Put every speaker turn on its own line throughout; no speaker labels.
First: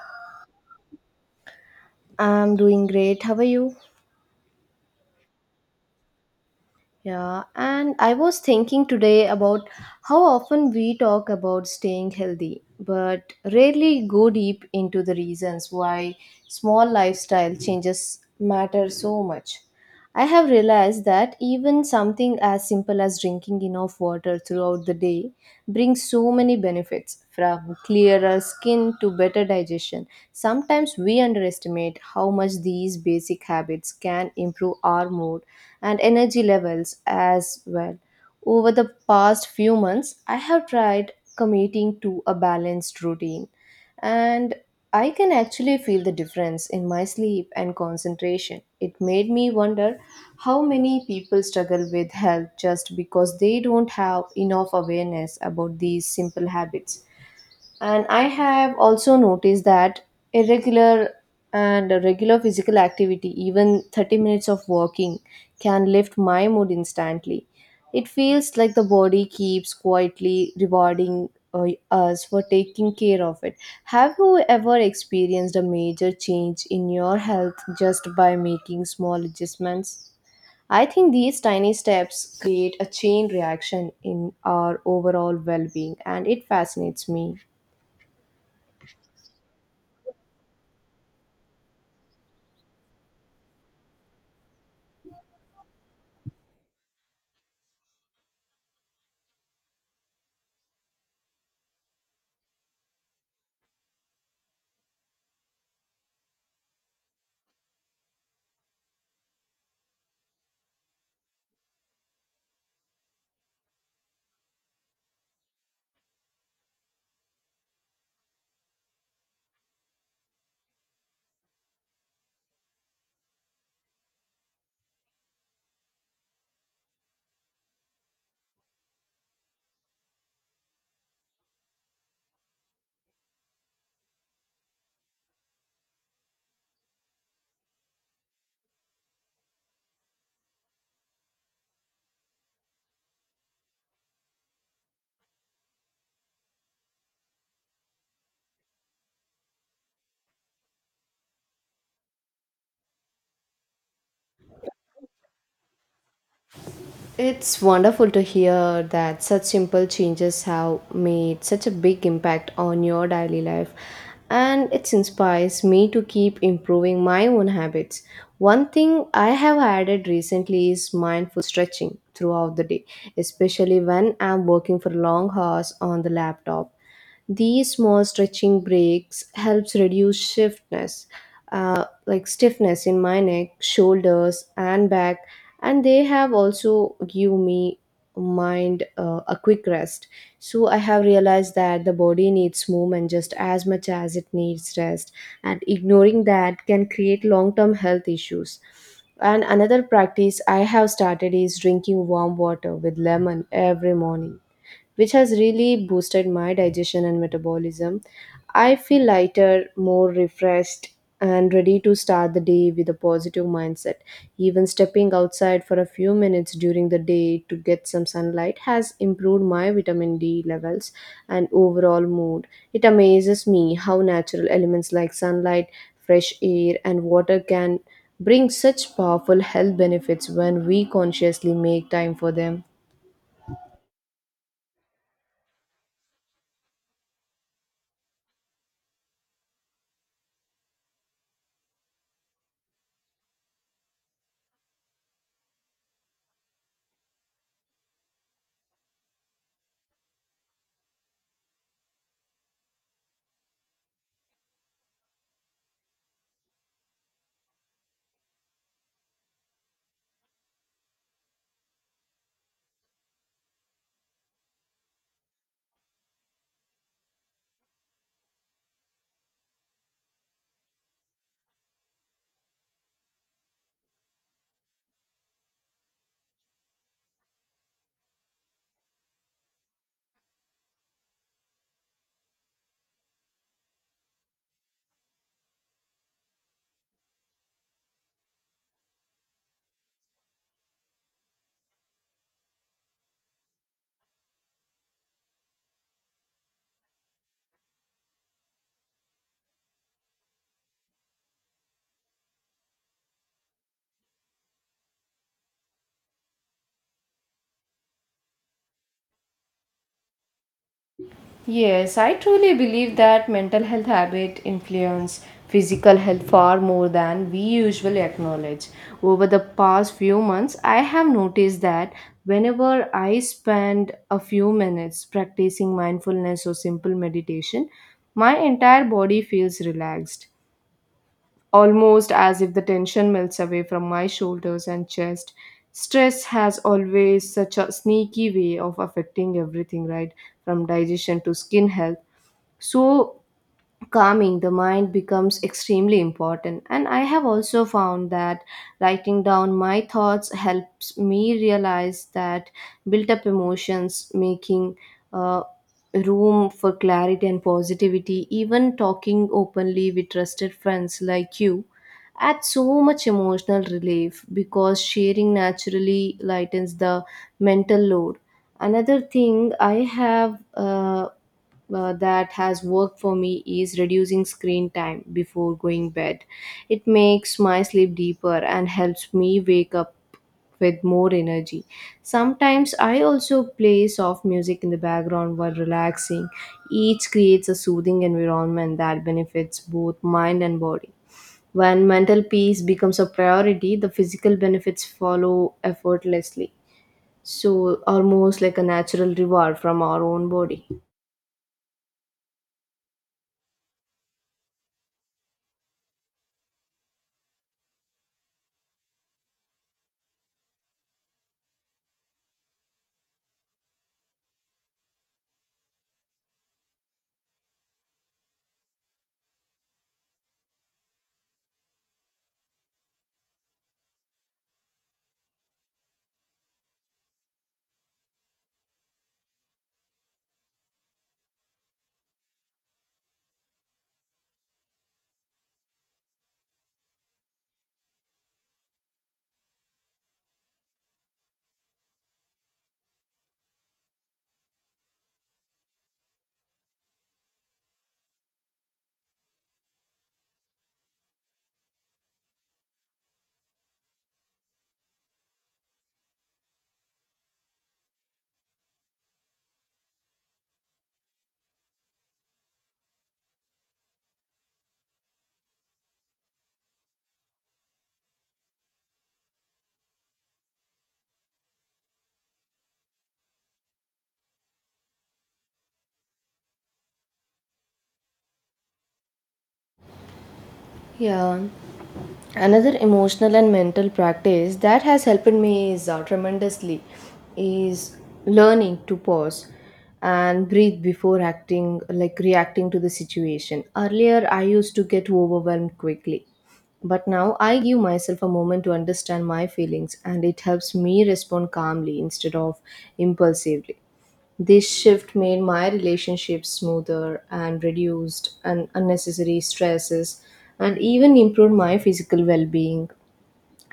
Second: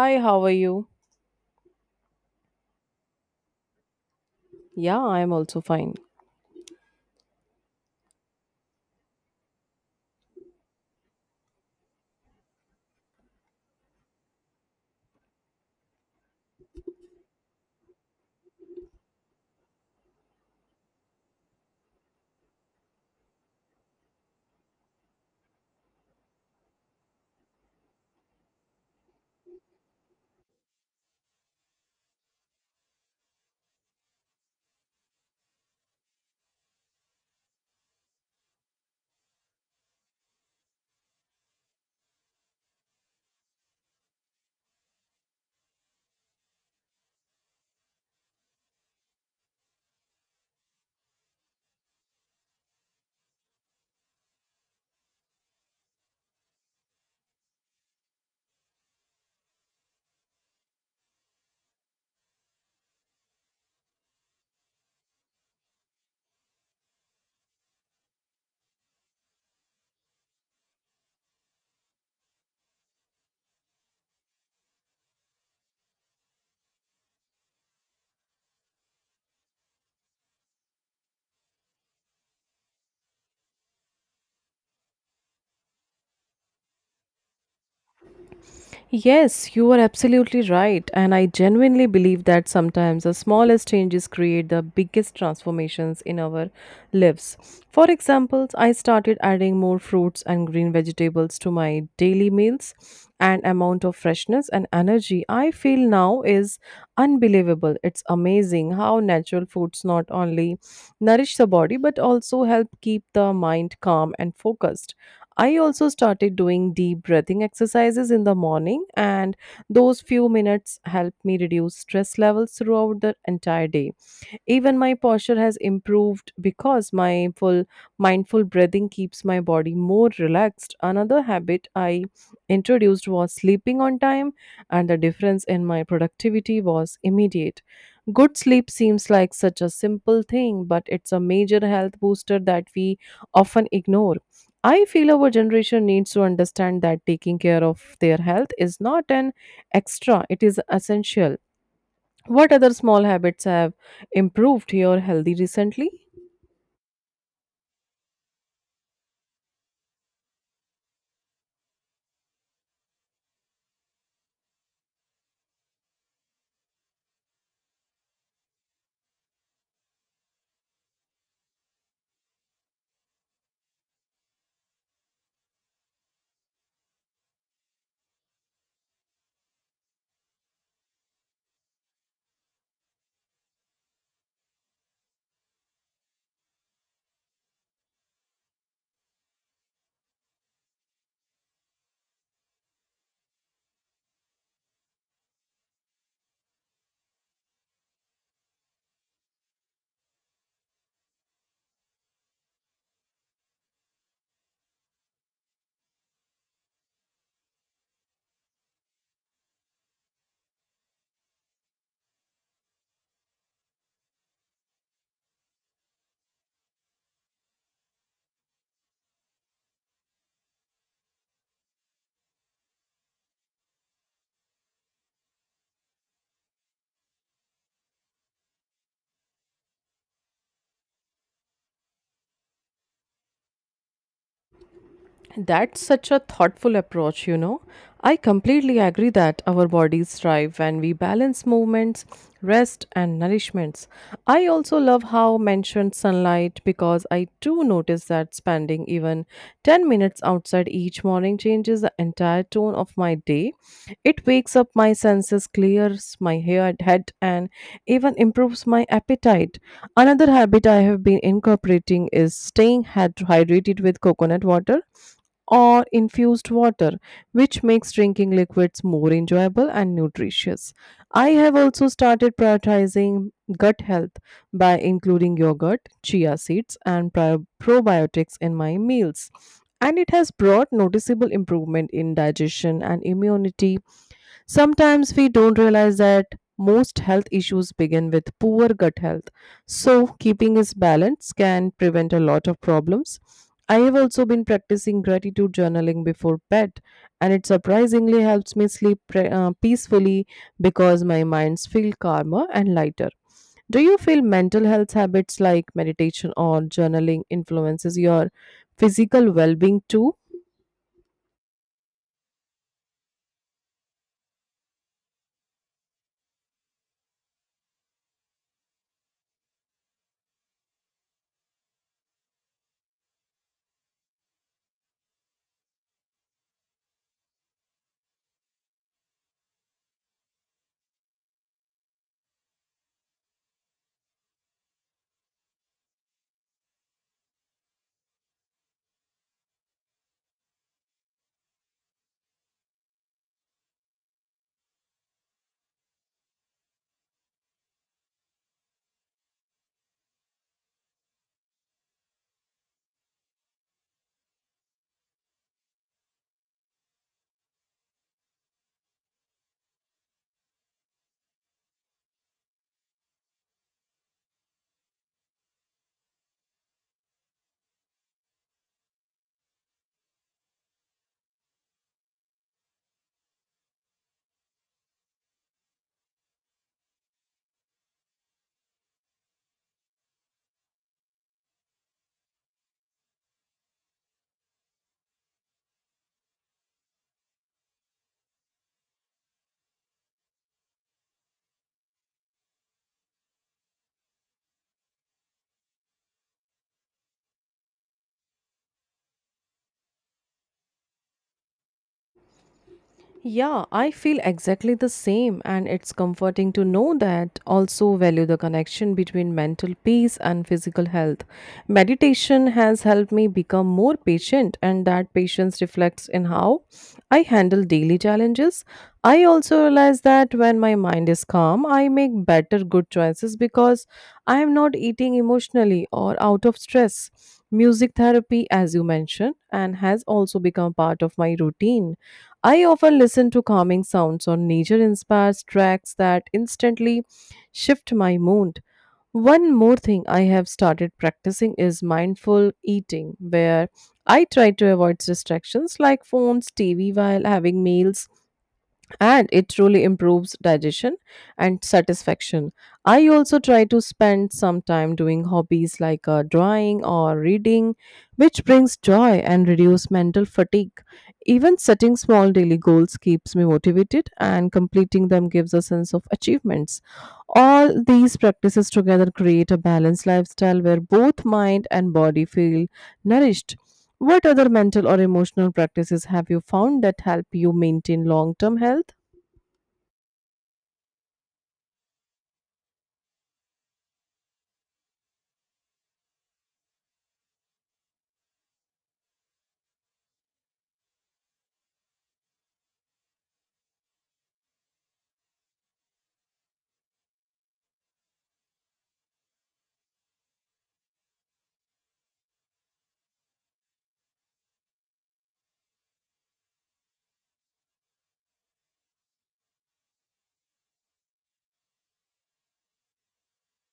Hi, how are you?
I'm doing great. How are you?
Yeah, I'm also fine.
Yeah, and I was thinking today about how often we talk about staying healthy, but rarely go deep into the reasons why small lifestyle changes matter so much. I have realized that even something as simple as drinking enough water throughout the day brings so many benefits, from clearer skin to better digestion. Sometimes we underestimate how much these basic habits can improve our mood and energy levels as well. Over the past few months, I have tried committing to a balanced routine, and I can actually feel the difference in my sleep and concentration. It made me wonder how many people struggle with health just because they don't have enough awareness about these simple habits. And I have also noticed that irregular and regular physical activity, even 30 minutes of walking, can lift my mood instantly. It feels like the body keeps quietly rewarding us for taking care of it. Have you ever experienced a major change in your health just by making small adjustments? I think these tiny steps create a chain reaction in our overall well being, and it fascinates me.
Yes, you are absolutely right. And I genuinely believe that sometimes the smallest changes create the biggest transformations in our lives. For example, I started adding more fruits and green vegetables to my daily meals, and amount of freshness and energy I feel now is unbelievable. It's amazing how natural foods not only nourish the body but also help keep the mind calm and focused. I also started doing deep breathing exercises in the morning, and those few minutes help me reduce stress levels throughout the entire day. Even my posture has improved because my full mindful breathing keeps my body more relaxed. Another habit I introduced was sleeping on time, and the difference in my productivity was immediate. Good sleep seems like such a simple thing, but it's a major health booster that we often ignore. I feel our generation needs to understand that taking care of their health is not an extra, it is essential. What other small habits have improved your healthy recently?
It's wonderful to hear that such simple changes have made such a big impact on your daily life, and it inspires me to keep improving my own habits. One thing I have added recently is mindful stretching throughout the day, especially when I'm working for long hours on the laptop. These small stretching breaks helps reduce stiffness, stiffness in my neck, shoulders, and back, and they have also give me mind a quick rest. So I have realized that the body needs movement just as much as it needs rest, and ignoring that can create long-term health issues. And another practice I have started is drinking warm water with lemon every morning, which has really boosted my digestion and metabolism. I feel lighter, more refreshed, and ready to start the day with a positive mindset. Even stepping outside for a few minutes during the day to get some sunlight has improved my vitamin D levels and overall mood. It amazes me how natural elements like sunlight, fresh air, and water can bring such powerful health benefits when we consciously make time for them.
That's such a thoughtful approach, you know. I completely agree that our bodies thrive when we balance movements, rest, and nourishments. I also love how mentioned sunlight because I do notice that spending even 10 minutes outside each morning changes the entire tone of my day. It wakes up my senses, clears my head, and even improves my appetite. Another habit I have been incorporating is staying hydrated with coconut water or infused water, which makes drinking liquids more enjoyable and nutritious. I have also started prioritizing gut health by including yogurt, chia seeds, and probiotics in my meals. And it has brought noticeable improvement in digestion and immunity. Sometimes we don't realize that most health issues begin with poor gut health. So, keeping its balance can prevent a lot of problems. I have also been practicing gratitude journaling before bed, and it surprisingly helps me sleep peacefully because my minds feel calmer and lighter. Do you feel mental health habits like meditation or journaling influences your physical well-being too?
Yes, I truly believe that mental health habit influence physical health far more than we usually acknowledge. Over the past few months, I have noticed that whenever I spend a few minutes practicing mindfulness or simple meditation, my entire body feels relaxed, almost as if the tension melts away from my shoulders and chest. Stress has always such a sneaky way of affecting everything, right? From digestion to skin health, so calming the mind becomes extremely important. And I have also found that writing down my thoughts helps me realize that built up emotions making uh, room for clarity and positivity. Even talking openly with trusted friends like you adds so much emotional relief because sharing naturally lightens the mental load. Another thing I have that has worked for me is reducing screen time before going bed. It makes my sleep deeper and helps me wake up with more energy. Sometimes I also play soft music in the background while relaxing. Each creates a soothing environment that benefits both mind and body. When mental peace becomes a priority, the physical benefits follow effortlessly. So, almost like a natural reward from our own body.
Yeah, I feel exactly the same, and it's comforting to know that also value the connection between mental peace and physical health. Meditation has helped me become more patient, and that patience reflects in how I handle daily challenges. I also realize that when my mind is calm, I make better good choices because I am not eating emotionally or out of stress. Music therapy, as you mentioned, and has also become part of my routine. I often listen to calming sounds or nature inspired tracks that instantly shift my mood. One more thing I have started practicing is mindful eating, where I try to avoid distractions like phones, TV while having meals, and it truly improves digestion and satisfaction. I also try to spend some time doing hobbies like drawing or reading, which brings joy and reduce mental fatigue. Even setting small daily goals keeps me motivated, and completing them gives a sense of achievements. All these practices together create a balanced lifestyle where both mind and body feel nourished. What other mental or emotional practices have you found that help you maintain long term health?
Yeah. Another emotional and mental practice that has helped me is tremendously is learning to pause and breathe before acting like reacting to the situation. Earlier I used to get overwhelmed quickly. But now I give myself a moment to understand my feelings, and it helps me respond calmly instead of impulsively. This shift made my relationship smoother and reduced unnecessary stresses and even improved my physical well being.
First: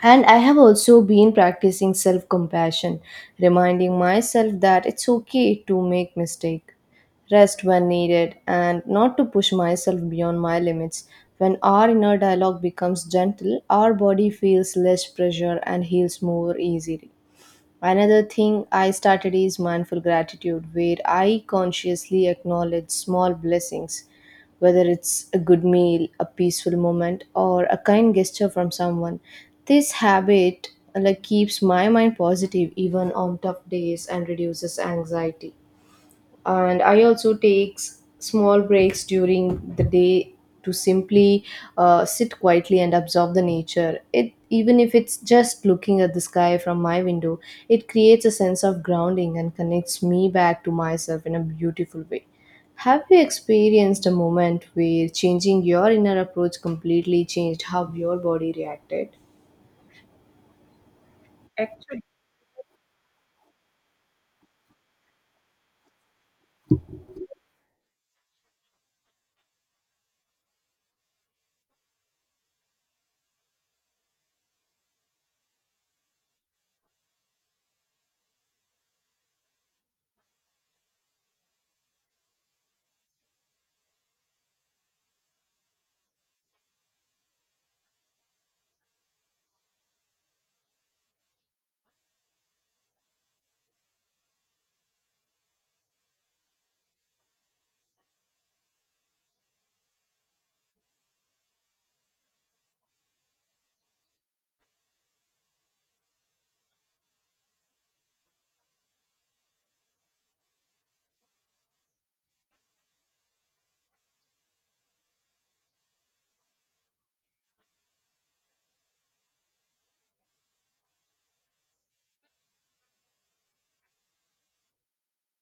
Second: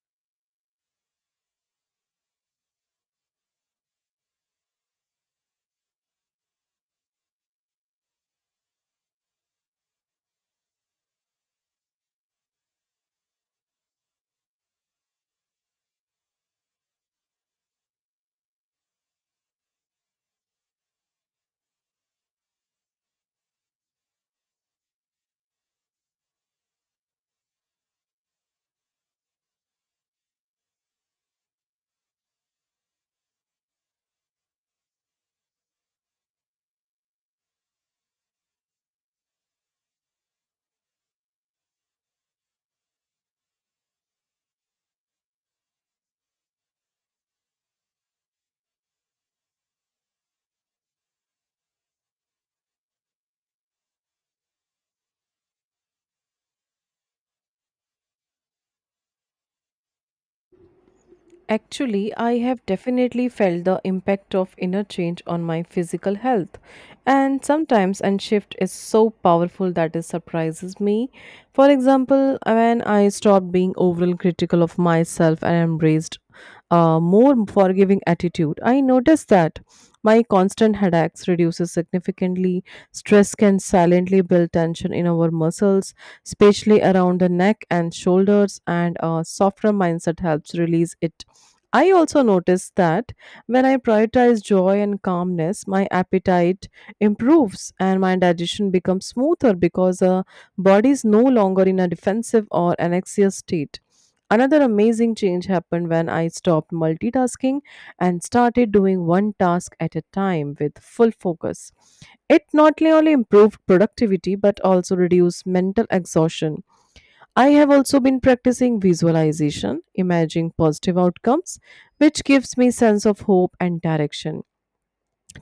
And I have also been practicing self compassion, reminding myself that it's okay to make mistakes, rest when needed, and not to push myself beyond my limits. When our inner dialogue becomes gentle, our body feels less pressure and heals more easily. Another thing I started is mindful gratitude, where I consciously acknowledge small blessings, whether it's a good meal, a peaceful moment, or a kind gesture from someone. This habit like keeps my mind positive even on tough days and reduces anxiety. And I also take small breaks during the day to simply sit quietly and observe the nature it, even if it's just looking at the sky from my window. It creates a sense of grounding and connects me back to myself in a beautiful way. Have you experienced a moment where changing your inner approach completely changed how your body reacted?
Actually, I have definitely felt the impact of inner change on my physical health. And sometimes and shift is so powerful that it surprises me. For example, when I stopped being overall critical of myself and embraced more forgiving attitude. I noticed that my constant headaches reduces significantly. Stress can silently build tension in our muscles, especially around the neck and shoulders, and a softer mindset helps release it. I also noticed that when I prioritize joy and calmness, my appetite improves and my digestion becomes smoother because the body is no longer in a defensive or anxious state. Another amazing change happened when I stopped multitasking and started doing one task at a time with full focus. It not only improved productivity but also reduced mental exhaustion. I have also been practicing visualization, imagining positive outcomes, which gives me sense of hope and direction.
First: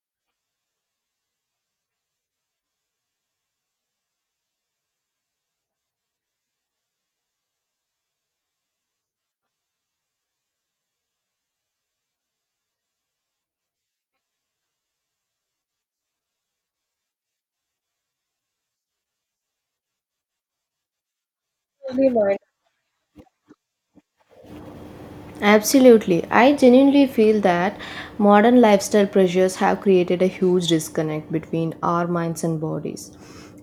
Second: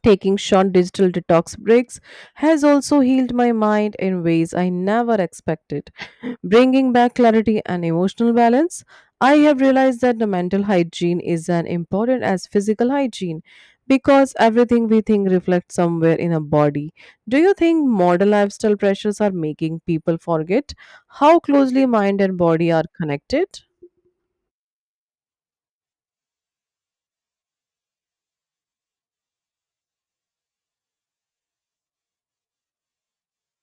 Taking short digital detox breaks has also healed my mind in ways I never expected, bringing back clarity and emotional balance. I have realized that the mental hygiene is as important as physical hygiene because everything we think reflects somewhere in our body. Do you think modern lifestyle pressures are making people forget how closely
Totally,
mind and
Monica.
body are connected?
Absolutely. I genuinely feel that modern lifestyle pressures have created a huge disconnect between our minds and bodies.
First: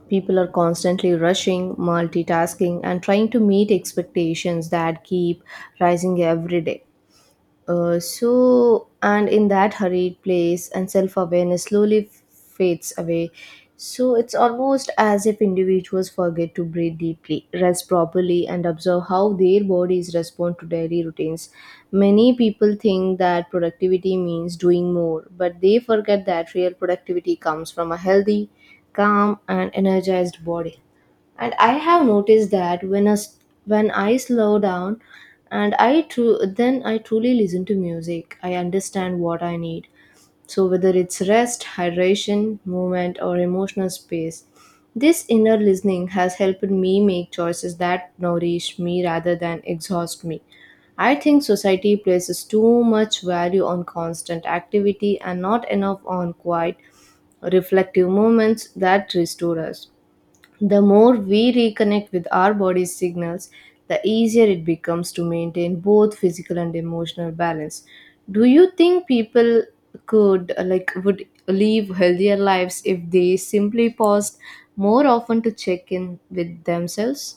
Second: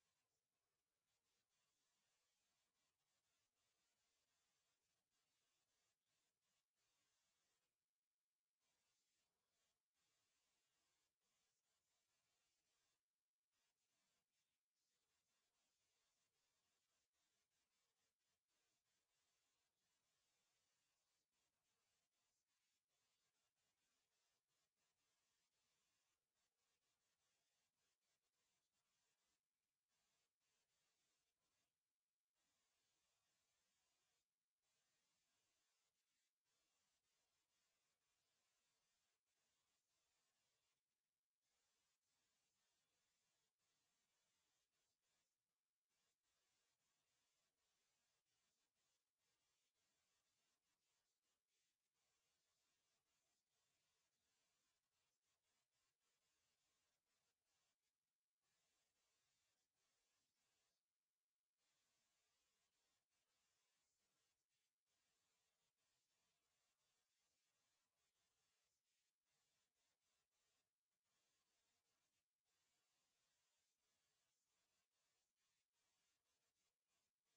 People are constantly rushing, multitasking, and trying to meet expectations that keep rising every day. So, and in that hurried place, and self awareness slowly fades away. So, it's almost as if individuals forget to breathe deeply, rest properly, and observe how their bodies respond to daily routines. Many people think that productivity means doing more, but they forget that real productivity comes from a healthy, calm, and energized body. And I have noticed that when I slow down and then I truly listen to music, I understand what I need. So, whether it's rest, hydration, movement, or emotional space, this inner listening has helped me make choices that nourish me rather than exhaust me. I think society places too much value on constant activity and not enough on quiet reflective moments that restore us. The more we reconnect with our body's signals, the easier it becomes to maintain both physical and emotional balance. Do you think people could like would live healthier lives if they simply paused more often to check in with themselves?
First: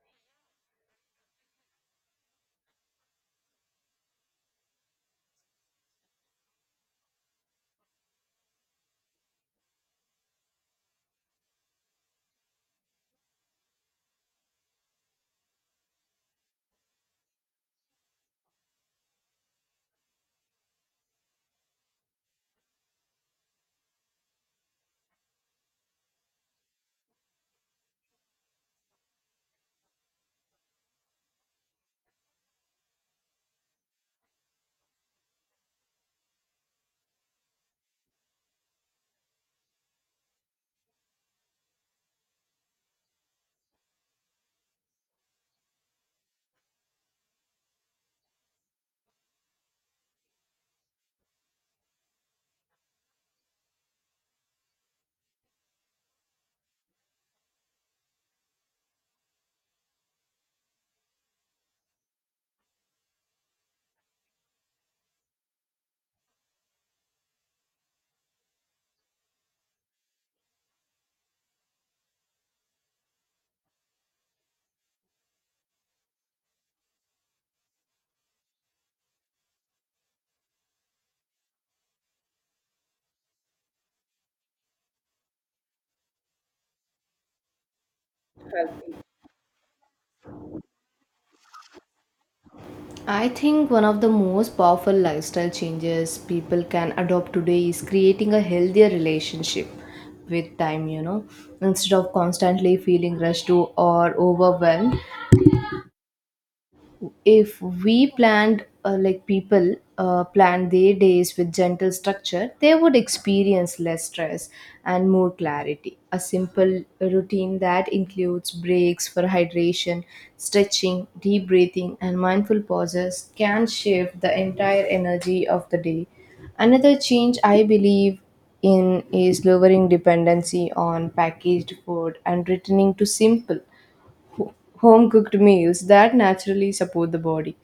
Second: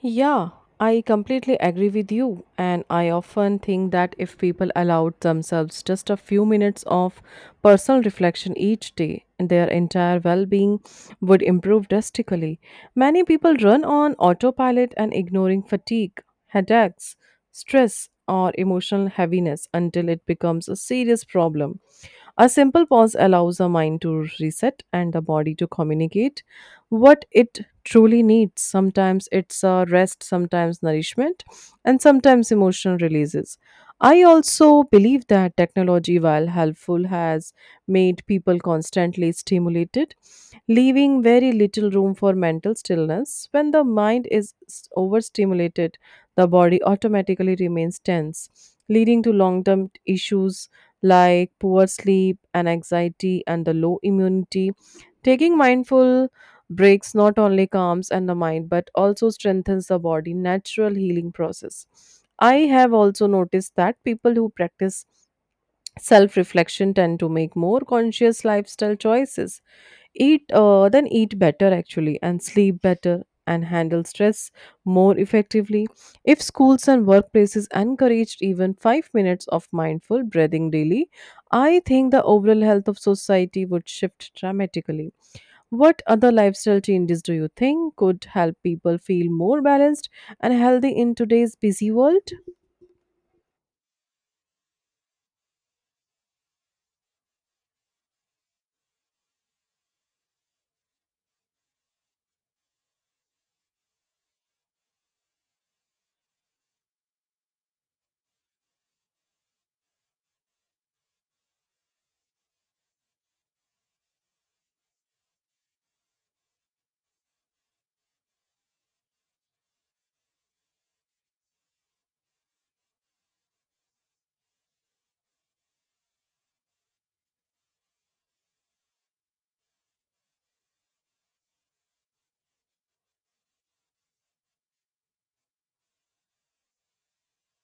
Yeah, I completely agree with you. And I often think that if people allowed themselves just a few minutes of personal reflection each day, their entire well being would improve drastically. Many people run on autopilot and ignoring fatigue, headaches, stress, or emotional heaviness until it becomes a serious problem. A simple pause allows the mind to reset and the body to communicate what it truly needs. Sometimes it's a rest, sometimes nourishment, and sometimes emotional releases. I also believe that technology, while helpful, has made people constantly stimulated, leaving very little room for mental stillness. When the mind is overstimulated, the body automatically remains tense, leading to long term issues like poor sleep and anxiety and the low immunity. Taking mindful breaks not only calms and the mind but also strengthens the body natural healing process. I have also noticed that people who practice self reflection tend to make more conscious lifestyle choices, eat then eat better actually and sleep better and handle stress more effectively. If schools and workplaces encouraged even 5 minutes of mindful breathing daily, I think the overall health of society would shift dramatically. What other lifestyle changes do you think could help people feel more balanced and healthy in today's busy world?
I think one of the most powerful lifestyle changes people can adopt today is creating a healthier relationship with time, instead of constantly feeling rushed to or overwhelmed. If we planned like people plan their days with gentle structure, they would experience less stress and more clarity. A simple routine that includes breaks for hydration, stretching, deep breathing, and mindful pauses can shift the entire energy of the day. Another change I believe in is lowering dependency on packaged food and returning to simple home cooked meals that naturally support the body.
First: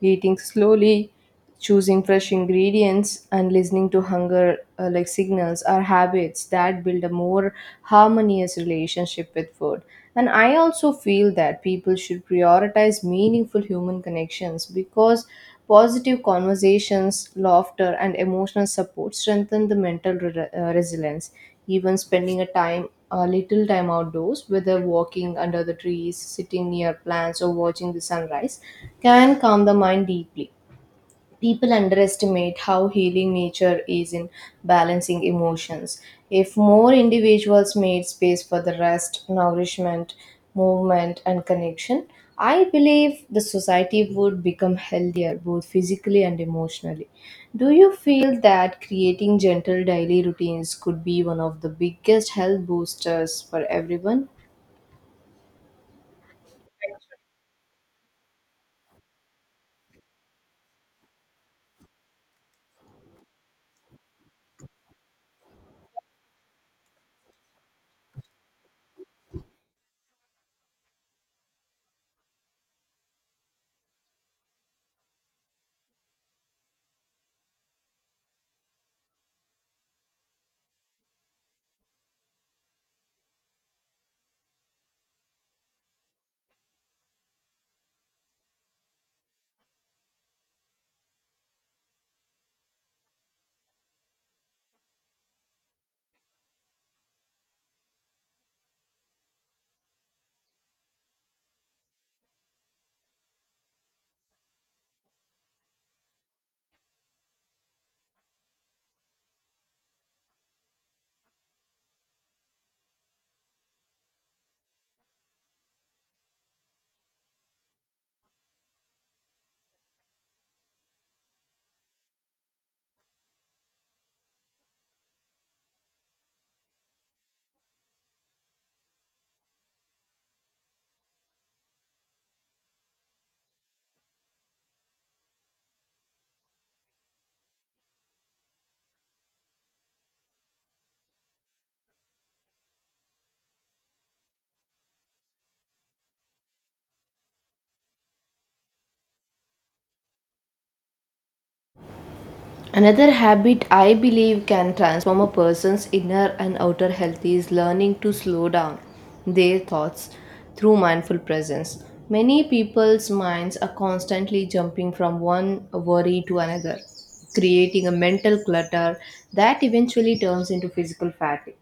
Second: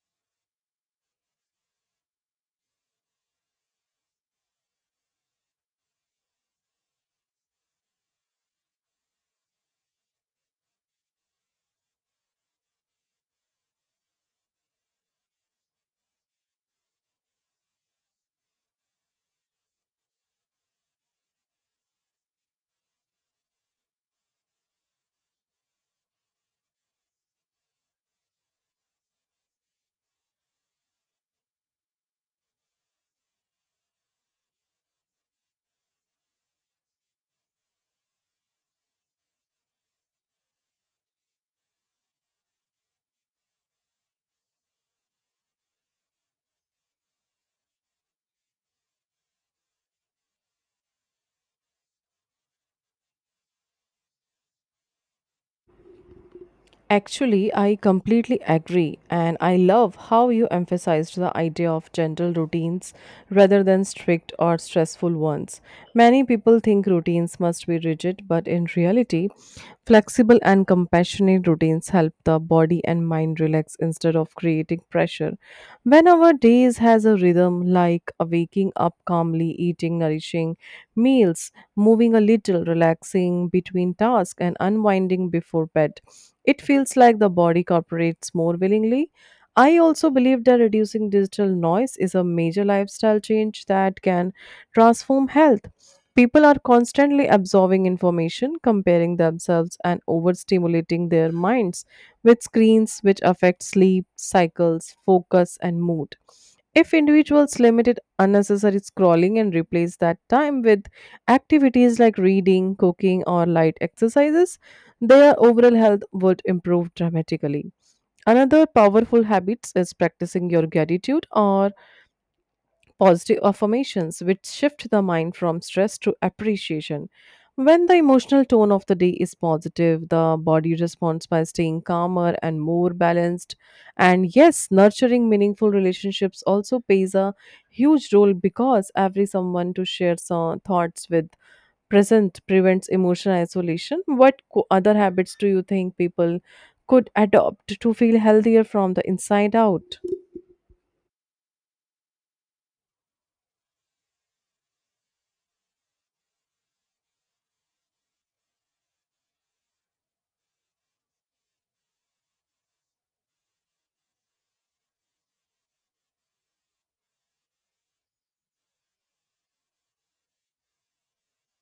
Eating slowly, choosing fresh ingredients, and listening to hunger signals are habits that build a more harmonious relationship with food. And I also feel that people should prioritize meaningful human connections because positive conversations, laughter, and emotional support strengthen the mental resilience. Even spending a little time outdoors, whether walking under the trees, sitting near plants, or watching the sunrise, can calm the mind deeply. People underestimate how healing nature is in balancing emotions. If more individuals made space for the rest, nourishment, movement, and connection, I believe the society would become healthier both physically and emotionally. Do you feel that creating gentle daily routines could be one of the biggest health boosters for everyone?
Actually, I completely agree, and I love how you emphasized the idea of gentle routines rather than strict or stressful ones. Many people think routines must be rigid, but in reality, flexible and compassionate routines help the body and mind relax instead of creating pressure. When our days has a rhythm like a waking up calmly, eating nourishing meals, moving a little, relaxing between tasks, and unwinding before bed, it feels like the body cooperates more willingly. I also believe that reducing digital noise is a major lifestyle change that can transform health. People are constantly absorbing information, comparing themselves, and overstimulating their minds with screens, which affect sleep, cycles, focus, and mood. If individuals limited unnecessary scrolling and replace that time with activities like reading, cooking, or light exercises, their overall health would improve dramatically. Another powerful habit is practicing your gratitude or positive affirmations, which shift the mind from stress to appreciation. When the emotional tone of the day is positive, the body responds by staying calmer and more balanced. And yes, nurturing meaningful relationships also plays a huge role because every someone to share some thoughts with present prevents emotional isolation. What other habits do you think people could adopt to feel healthier from the inside out?
Another habit I believe can transform a person's inner and outer health is learning to slow down their thoughts through mindful presence. Many people's minds are constantly jumping from one worry to another, creating a mental clutter that eventually turns into physical fatigue.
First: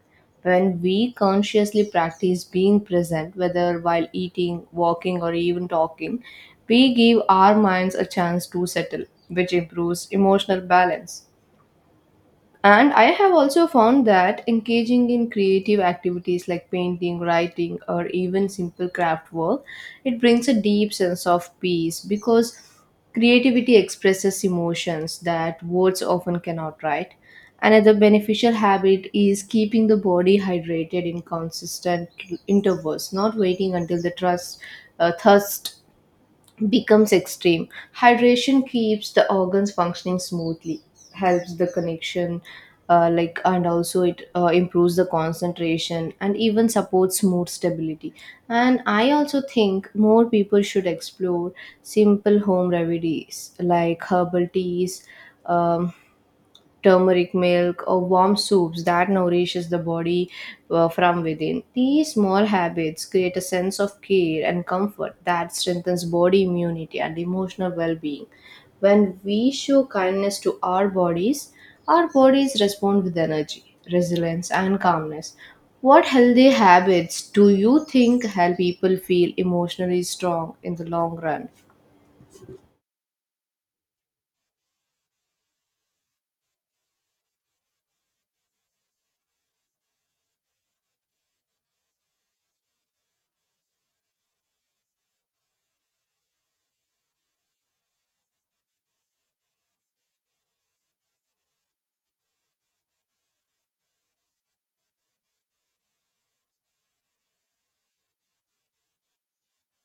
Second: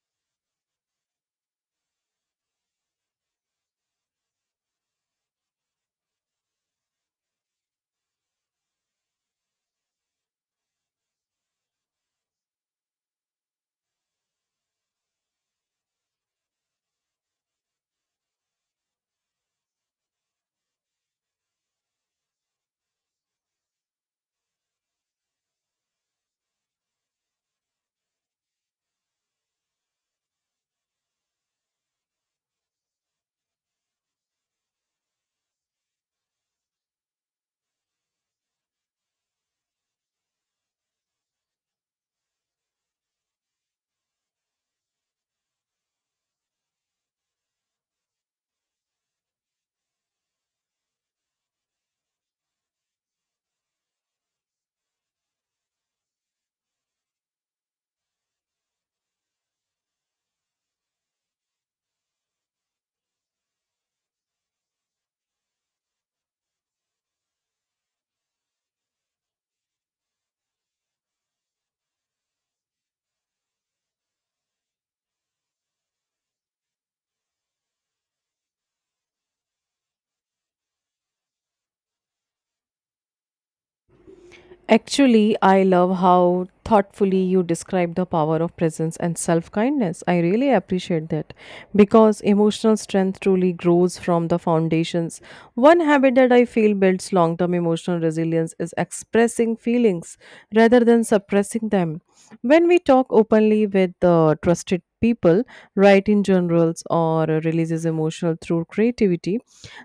When we consciously practice being present, whether while eating, walking, or even talking, we give our minds a chance to settle, which improves emotional balance. And I have also found that engaging in creative activities like painting, writing, or even simple craft work, it brings a deep sense of peace because creativity expresses emotions that words often cannot write. Another beneficial habit is keeping the body hydrated in consistent intervals, not waiting until the thirst becomes extreme. Hydration keeps the organs functioning smoothly, helps the connection, and also it improves the concentration and even supports mood stability. And I also think more people should explore simple home remedies like herbal teas. Um, Turmeric milk, or warm soups that nourishes the body from within. These small habits create a sense of care and comfort that strengthens body immunity and emotional well-being. When we show kindness to our bodies respond with energy, resilience, and calmness. What healthy habits do you think help people feel emotionally strong in the long run?
Actually, I love how thoughtfully you describe the power of presence and self kindness. I really appreciate that because emotional strength truly grows from the foundations. One habit that I feel builds long term emotional resilience is expressing feelings rather than suppressing them. When we talk openly with trusted people, write in journals, or releases emotional through creativity,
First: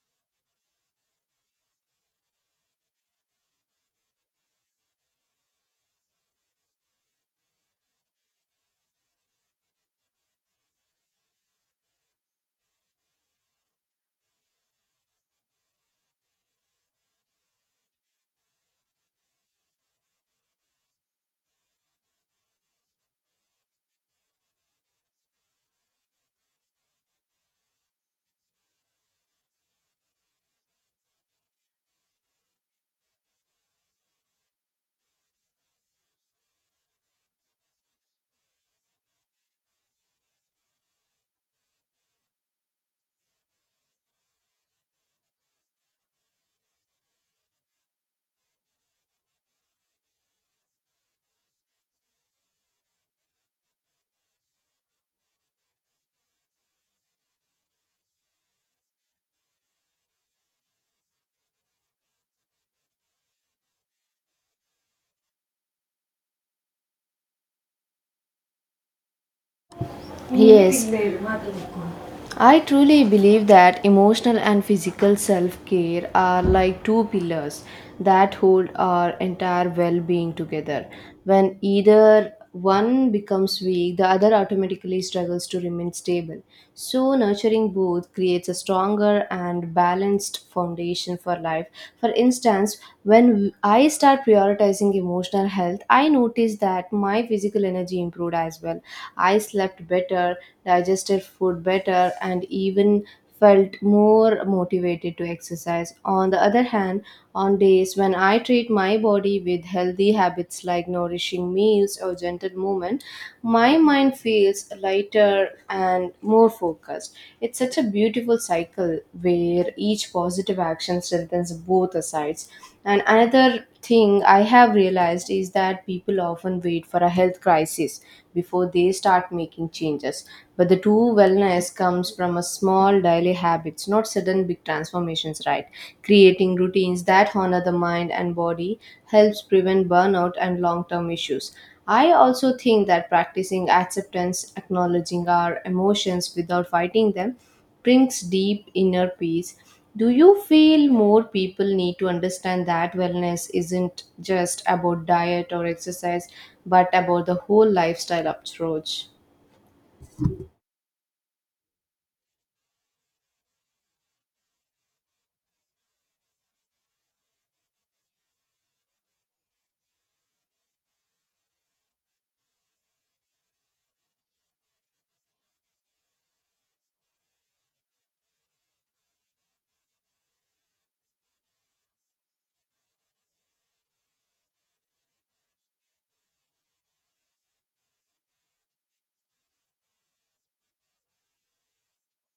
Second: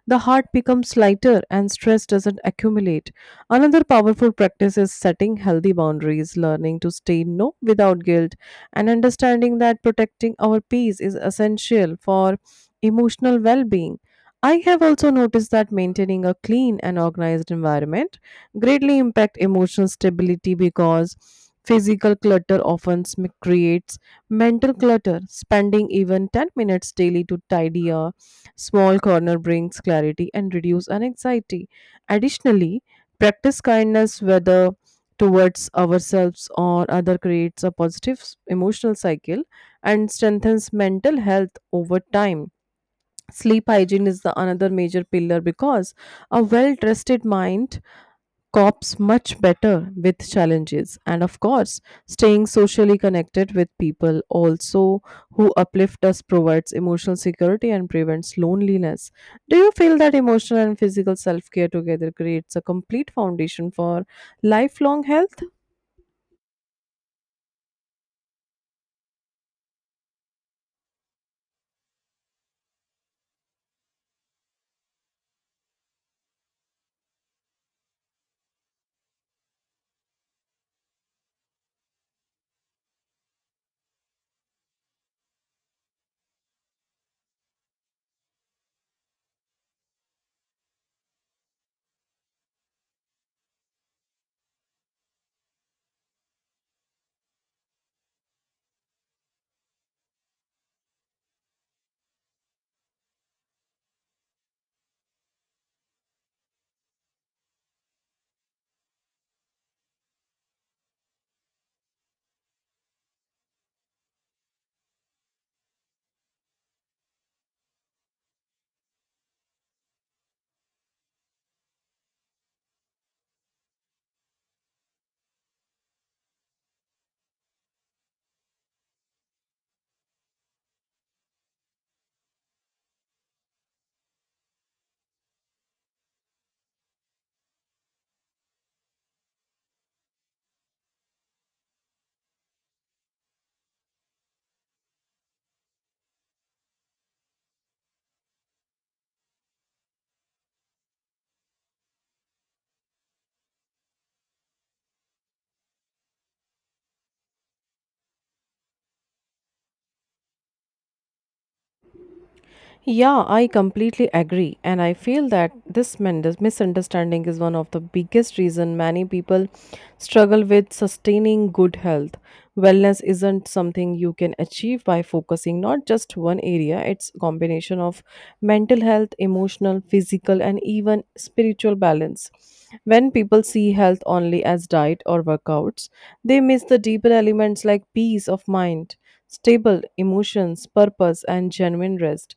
the heart becomes lighter and stress doesn't accumulate. Another powerful practice is setting healthy boundaries, learning to say no without guilt, and understanding that protecting our peace is essential for emotional well being. I have also noticed that maintaining a clean and organized environment greatly impact emotional stability because physical clutter often creates mental clutter. Spending even 10 minutes daily to tidy a small corner brings clarity and reduce anxiety. Additionally, practice kindness, whether towards ourselves or other, creates a positive emotional cycle and strengthens mental health over time. Sleep hygiene is the another major pillar because a well-rested mind copes much better with challenges, and of course staying socially connected with people also who uplift us provides emotional security and prevents loneliness. Do you feel that emotional and physical self-care together creates a complete foundation for lifelong health?
Yes, I truly believe that emotional and physical self care are like two pillars that hold our entire well being together. When either one becomes weak, the other automatically struggles to remain stable. So, nurturing both creates a stronger and balanced foundation for life. For instance, when I start prioritizing emotional health, I notice that my physical energy improved as well. I slept better, digested food better, and even felt more motivated to exercise. On the other hand, on days when I treat my body with healthy habits like nourishing meals or gentle movement, my mind feels lighter and more focused. It's such a beautiful cycle where each positive action strengthens both the sides. And another thing I have realized is that people often wait for a health crisis before they start making changes, but the true wellness comes from a small daily habits, not sudden big transformations, right? Creating routines that honor the mind and body helps prevent burnout and long-term issues. I also think that practicing acceptance, acknowledging our emotions without fighting them, brings deep inner peace. Do you feel more people need to understand that wellness isn't just about diet or exercise, but about the whole lifestyle approach?
Yeah, I completely agree, and I feel that this misunderstanding is one of the biggest reason many people struggle with sustaining good health. Wellness isn't something you can achieve by focusing not just one area. It's a combination of mental health, emotional, physical, and even spiritual balance. When people see health only as diet or workouts, they miss the deeper elements like peace of mind, stable emotions, purpose, and genuine rest.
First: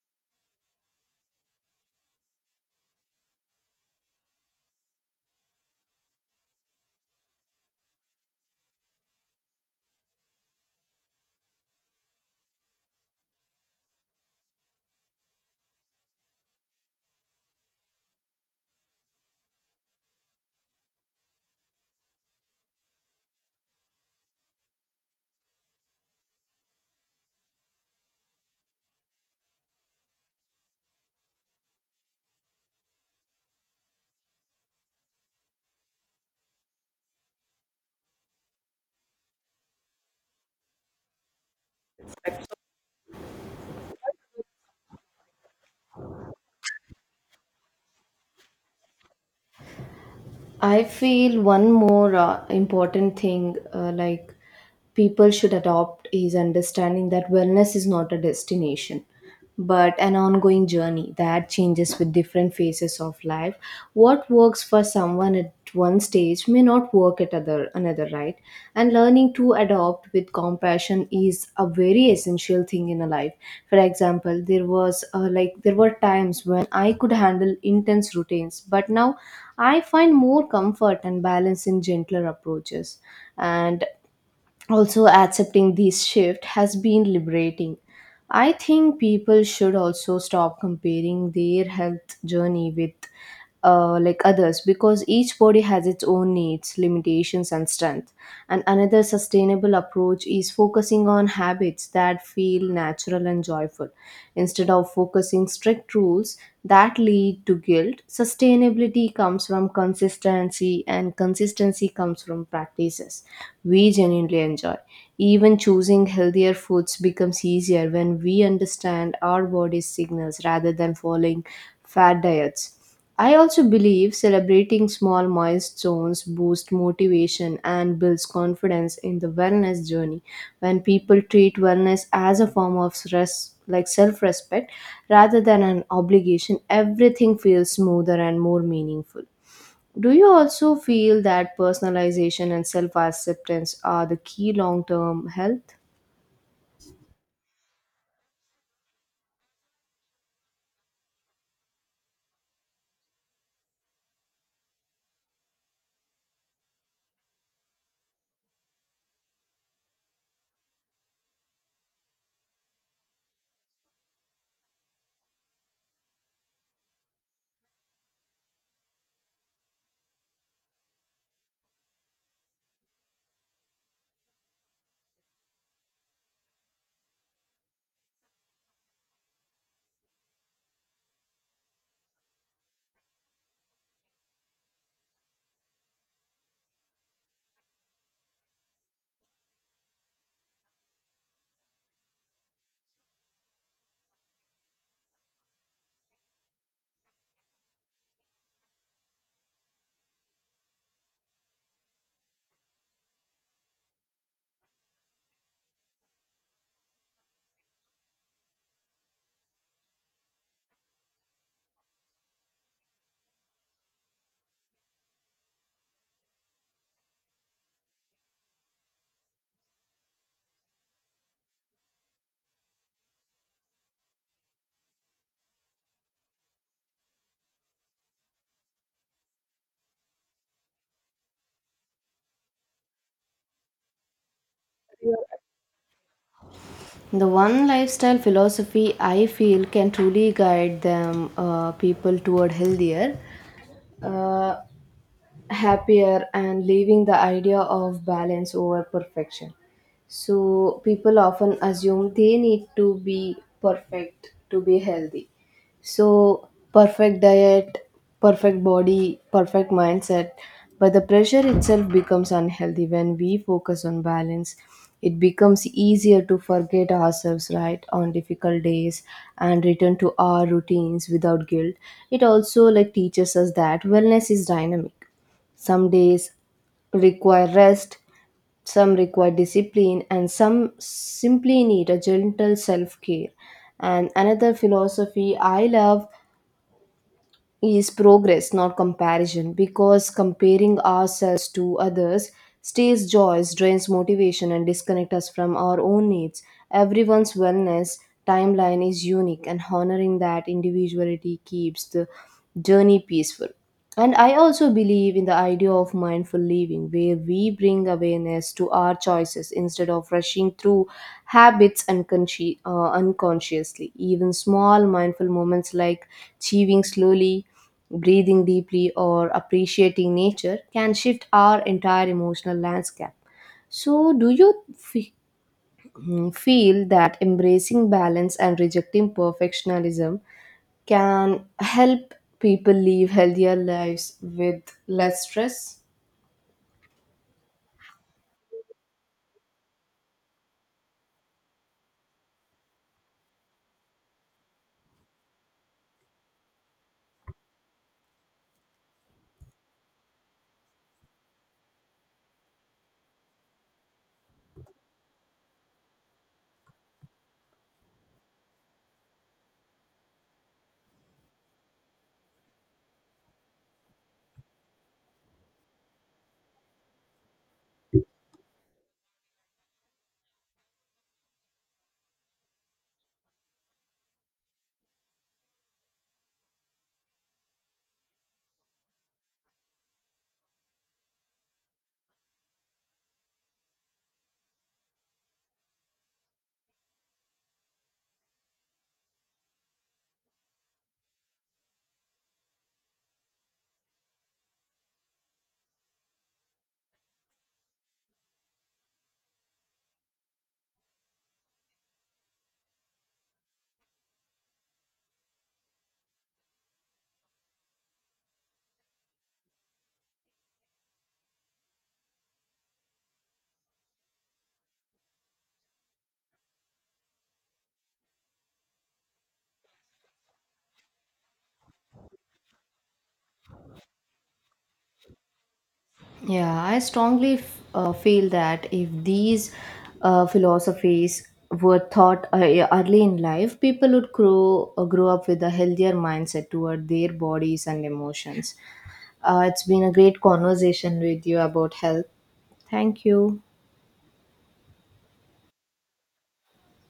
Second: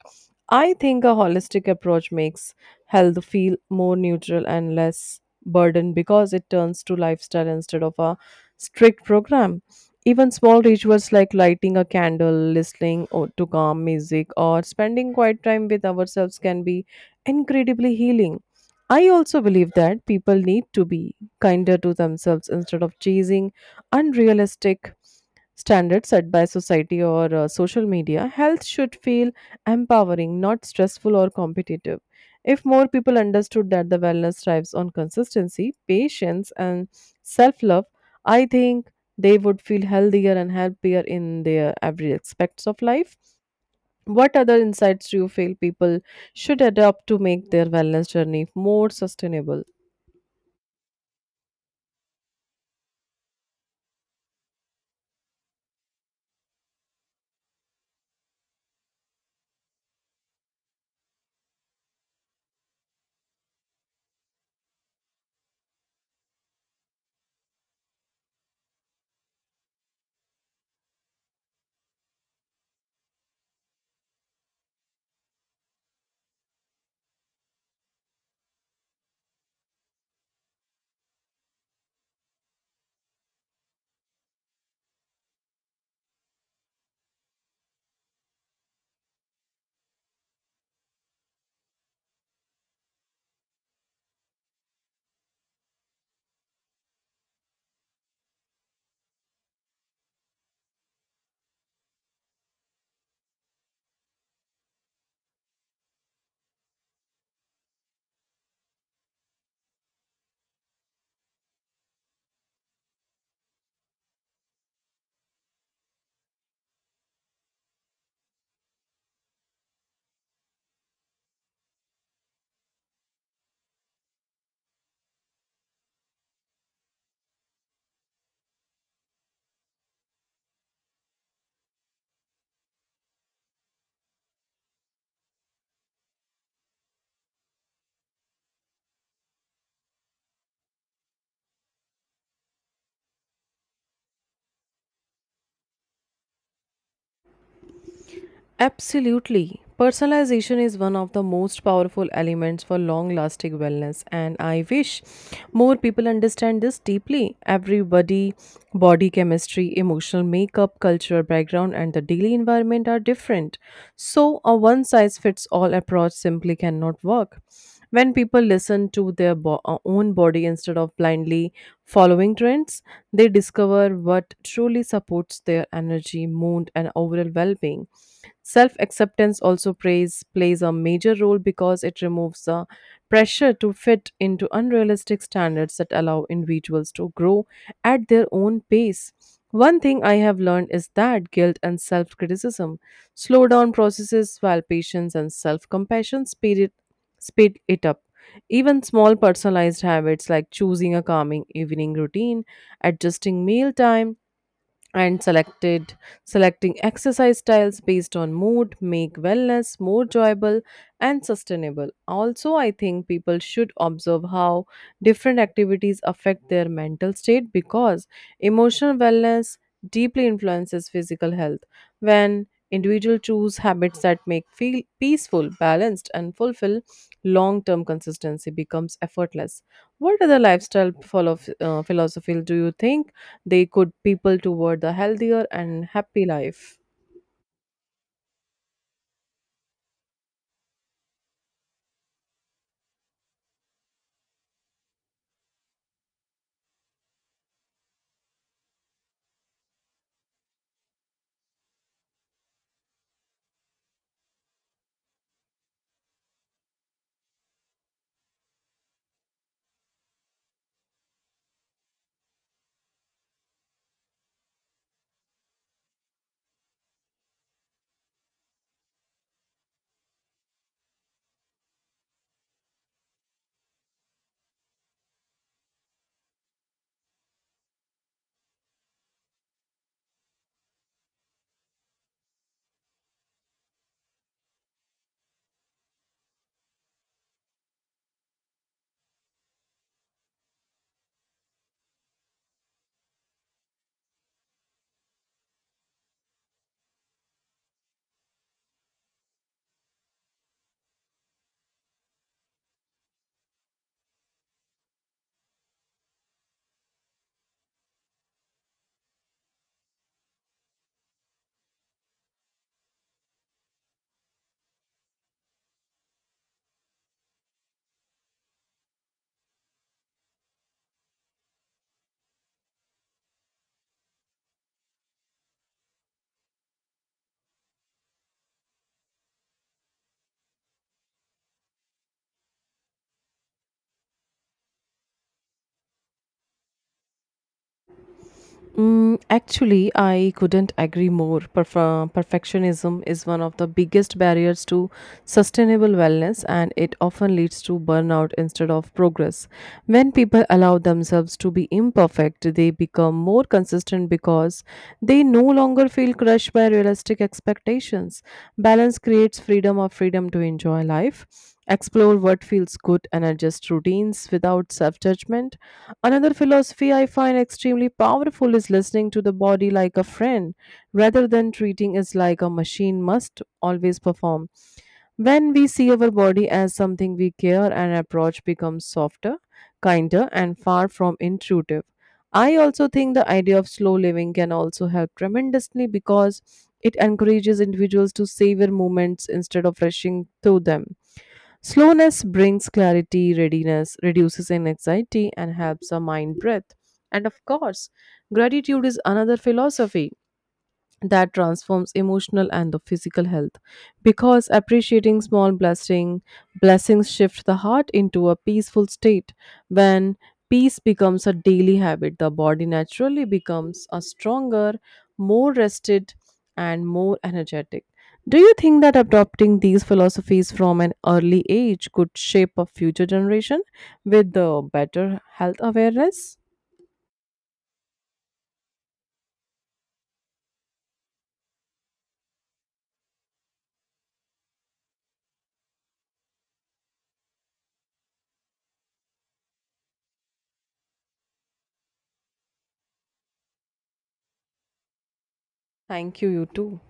I think a holistic approach makes health feel more neutral and less burden because it turns to lifestyle instead of a strict program. Even small rituals like lighting a candle, listening to calm music, or spending quiet time with ourselves can be incredibly healing. I also believe that people need to be kinder to themselves instead of chasing unrealistic standards set by society or social media. Health should feel empowering, not stressful or competitive. If more people understood that the wellness thrives on consistency, patience, and self love, I think they would feel healthier and happier in their every aspects of life. What other insights do you feel people should adopt to make their wellness journey more sustainable?
I feel one more important thing, like, people should adopt is understanding that wellness is not a destination but an ongoing journey that changes with different phases of life. What works for someone at one stage may not work at other another, right? And learning to adopt with compassion is a very essential thing in a life. For example, there was there were times when I could handle intense routines, but now I find more comfort and balance in gentler approaches. And also, accepting this shift has been liberating. I think people should also stop comparing their health journey with, others, because each body has its own needs, limitations, and strength. And another sustainable approach is focusing on habits that feel natural and joyful instead of focusing strict rules that lead to guilt. Sustainability comes from consistency, and consistency comes from practices we genuinely enjoy. Even choosing healthier foods becomes easier when we understand our body's signals rather than following fad diets. I also believe celebrating small milestones boosts motivation and builds confidence in the wellness journey. When people treat wellness as a form of stress, like self respect, rather than an obligation, everything feels smoother and more meaningful. Do you also feel that personalization and self acceptance are the key long term health?
Absolutely. Personalization is one of the most powerful elements for long lasting wellness, and I wish more people understand this deeply. Everybody, body chemistry, emotional makeup, cultural background, and the daily environment are different. So, a one size fits all approach simply cannot work. When people listen to their own body instead of blindly following trends, they discover what truly supports their energy, mood, and overall well being. Self acceptance also plays a major role because it removes the pressure to fit into unrealistic standards that allow individuals to grow at their own pace. One thing I have learned is that guilt and self criticism slow down processes while patience and self compassion speed it up. Even small personalized habits like choosing a calming evening routine, adjusting meal time, and selected selecting exercise styles based on mood make wellness more enjoyable and sustainable. Also, I think people should observe how different activities affect their mental state because emotional wellness deeply influences physical health. When individuals choose habits that make feel peaceful balanced and fulfill, long term consistency becomes effortless. What other lifestyle philosophy do you think they could people toward the healthier and happy life?
The one lifestyle philosophy I feel can truly guide them, people, toward healthier, Uh, happier, and leaving the idea of balance over perfection. So, people often assume they need to be perfect to be healthy. So, perfect diet, perfect body, perfect mindset. But the pressure itself becomes unhealthy. When we focus on balance, it becomes easier to forget ourselves, right, on difficult days, and return to our routines without guilt. It also like teaches us that wellness is dynamic. Some days require rest, some require discipline, and some simply need a gentle self care. And another philosophy I love is progress, not comparison, because comparing ourselves to others steals joy, drains motivation, and disconnects us from our own needs. Everyone's wellness timeline is unique, and honoring that individuality keeps the journey peaceful. And I also believe in the idea of mindful living, where we bring awareness to our choices instead of rushing through habits unconsciously. Even small mindful moments like chewing slowly, breathing deeply, or appreciating nature can shift our entire emotional landscape. So, do you feel that embracing balance and rejecting perfectionism can help people live healthier lives with less stress?
Actually, I couldn't agree more. Perfectionism is one of the biggest barriers to sustainable wellness, and it often leads to burnout instead of progress. When people allow themselves to be imperfect, they become more consistent because they no longer feel crushed by realistic expectations. Balance creates freedom or freedom to enjoy life, explore what feels good, and adjust routines without self judgment. Another philosophy I find extremely powerful is listening to the body like a friend rather than treating it like a machine must always perform. When we see our body as something we care, an approach becomes softer, kinder, and far from intrusive. I also think the idea of slow living can also help tremendously because it encourages individuals to savor moments instead of rushing through them. Slowness brings clarity, readiness, reduces anxiety, and helps our mind breathe. And of course, gratitude is another philosophy that transforms emotional and the physical health because appreciating small blessing blessings shift the heart into a peaceful state. When peace becomes a daily habit, the body naturally becomes a stronger, more rested, and more energetic. Do you think that adopting these philosophies from an early age could shape a future generation with the better health awareness?
Yeah, I strongly feel that if these philosophies were taught early in life, people would grow up with a healthier mindset toward their bodies and emotions. It's been a great conversation with you about health. Thank you.
Thank you. You too.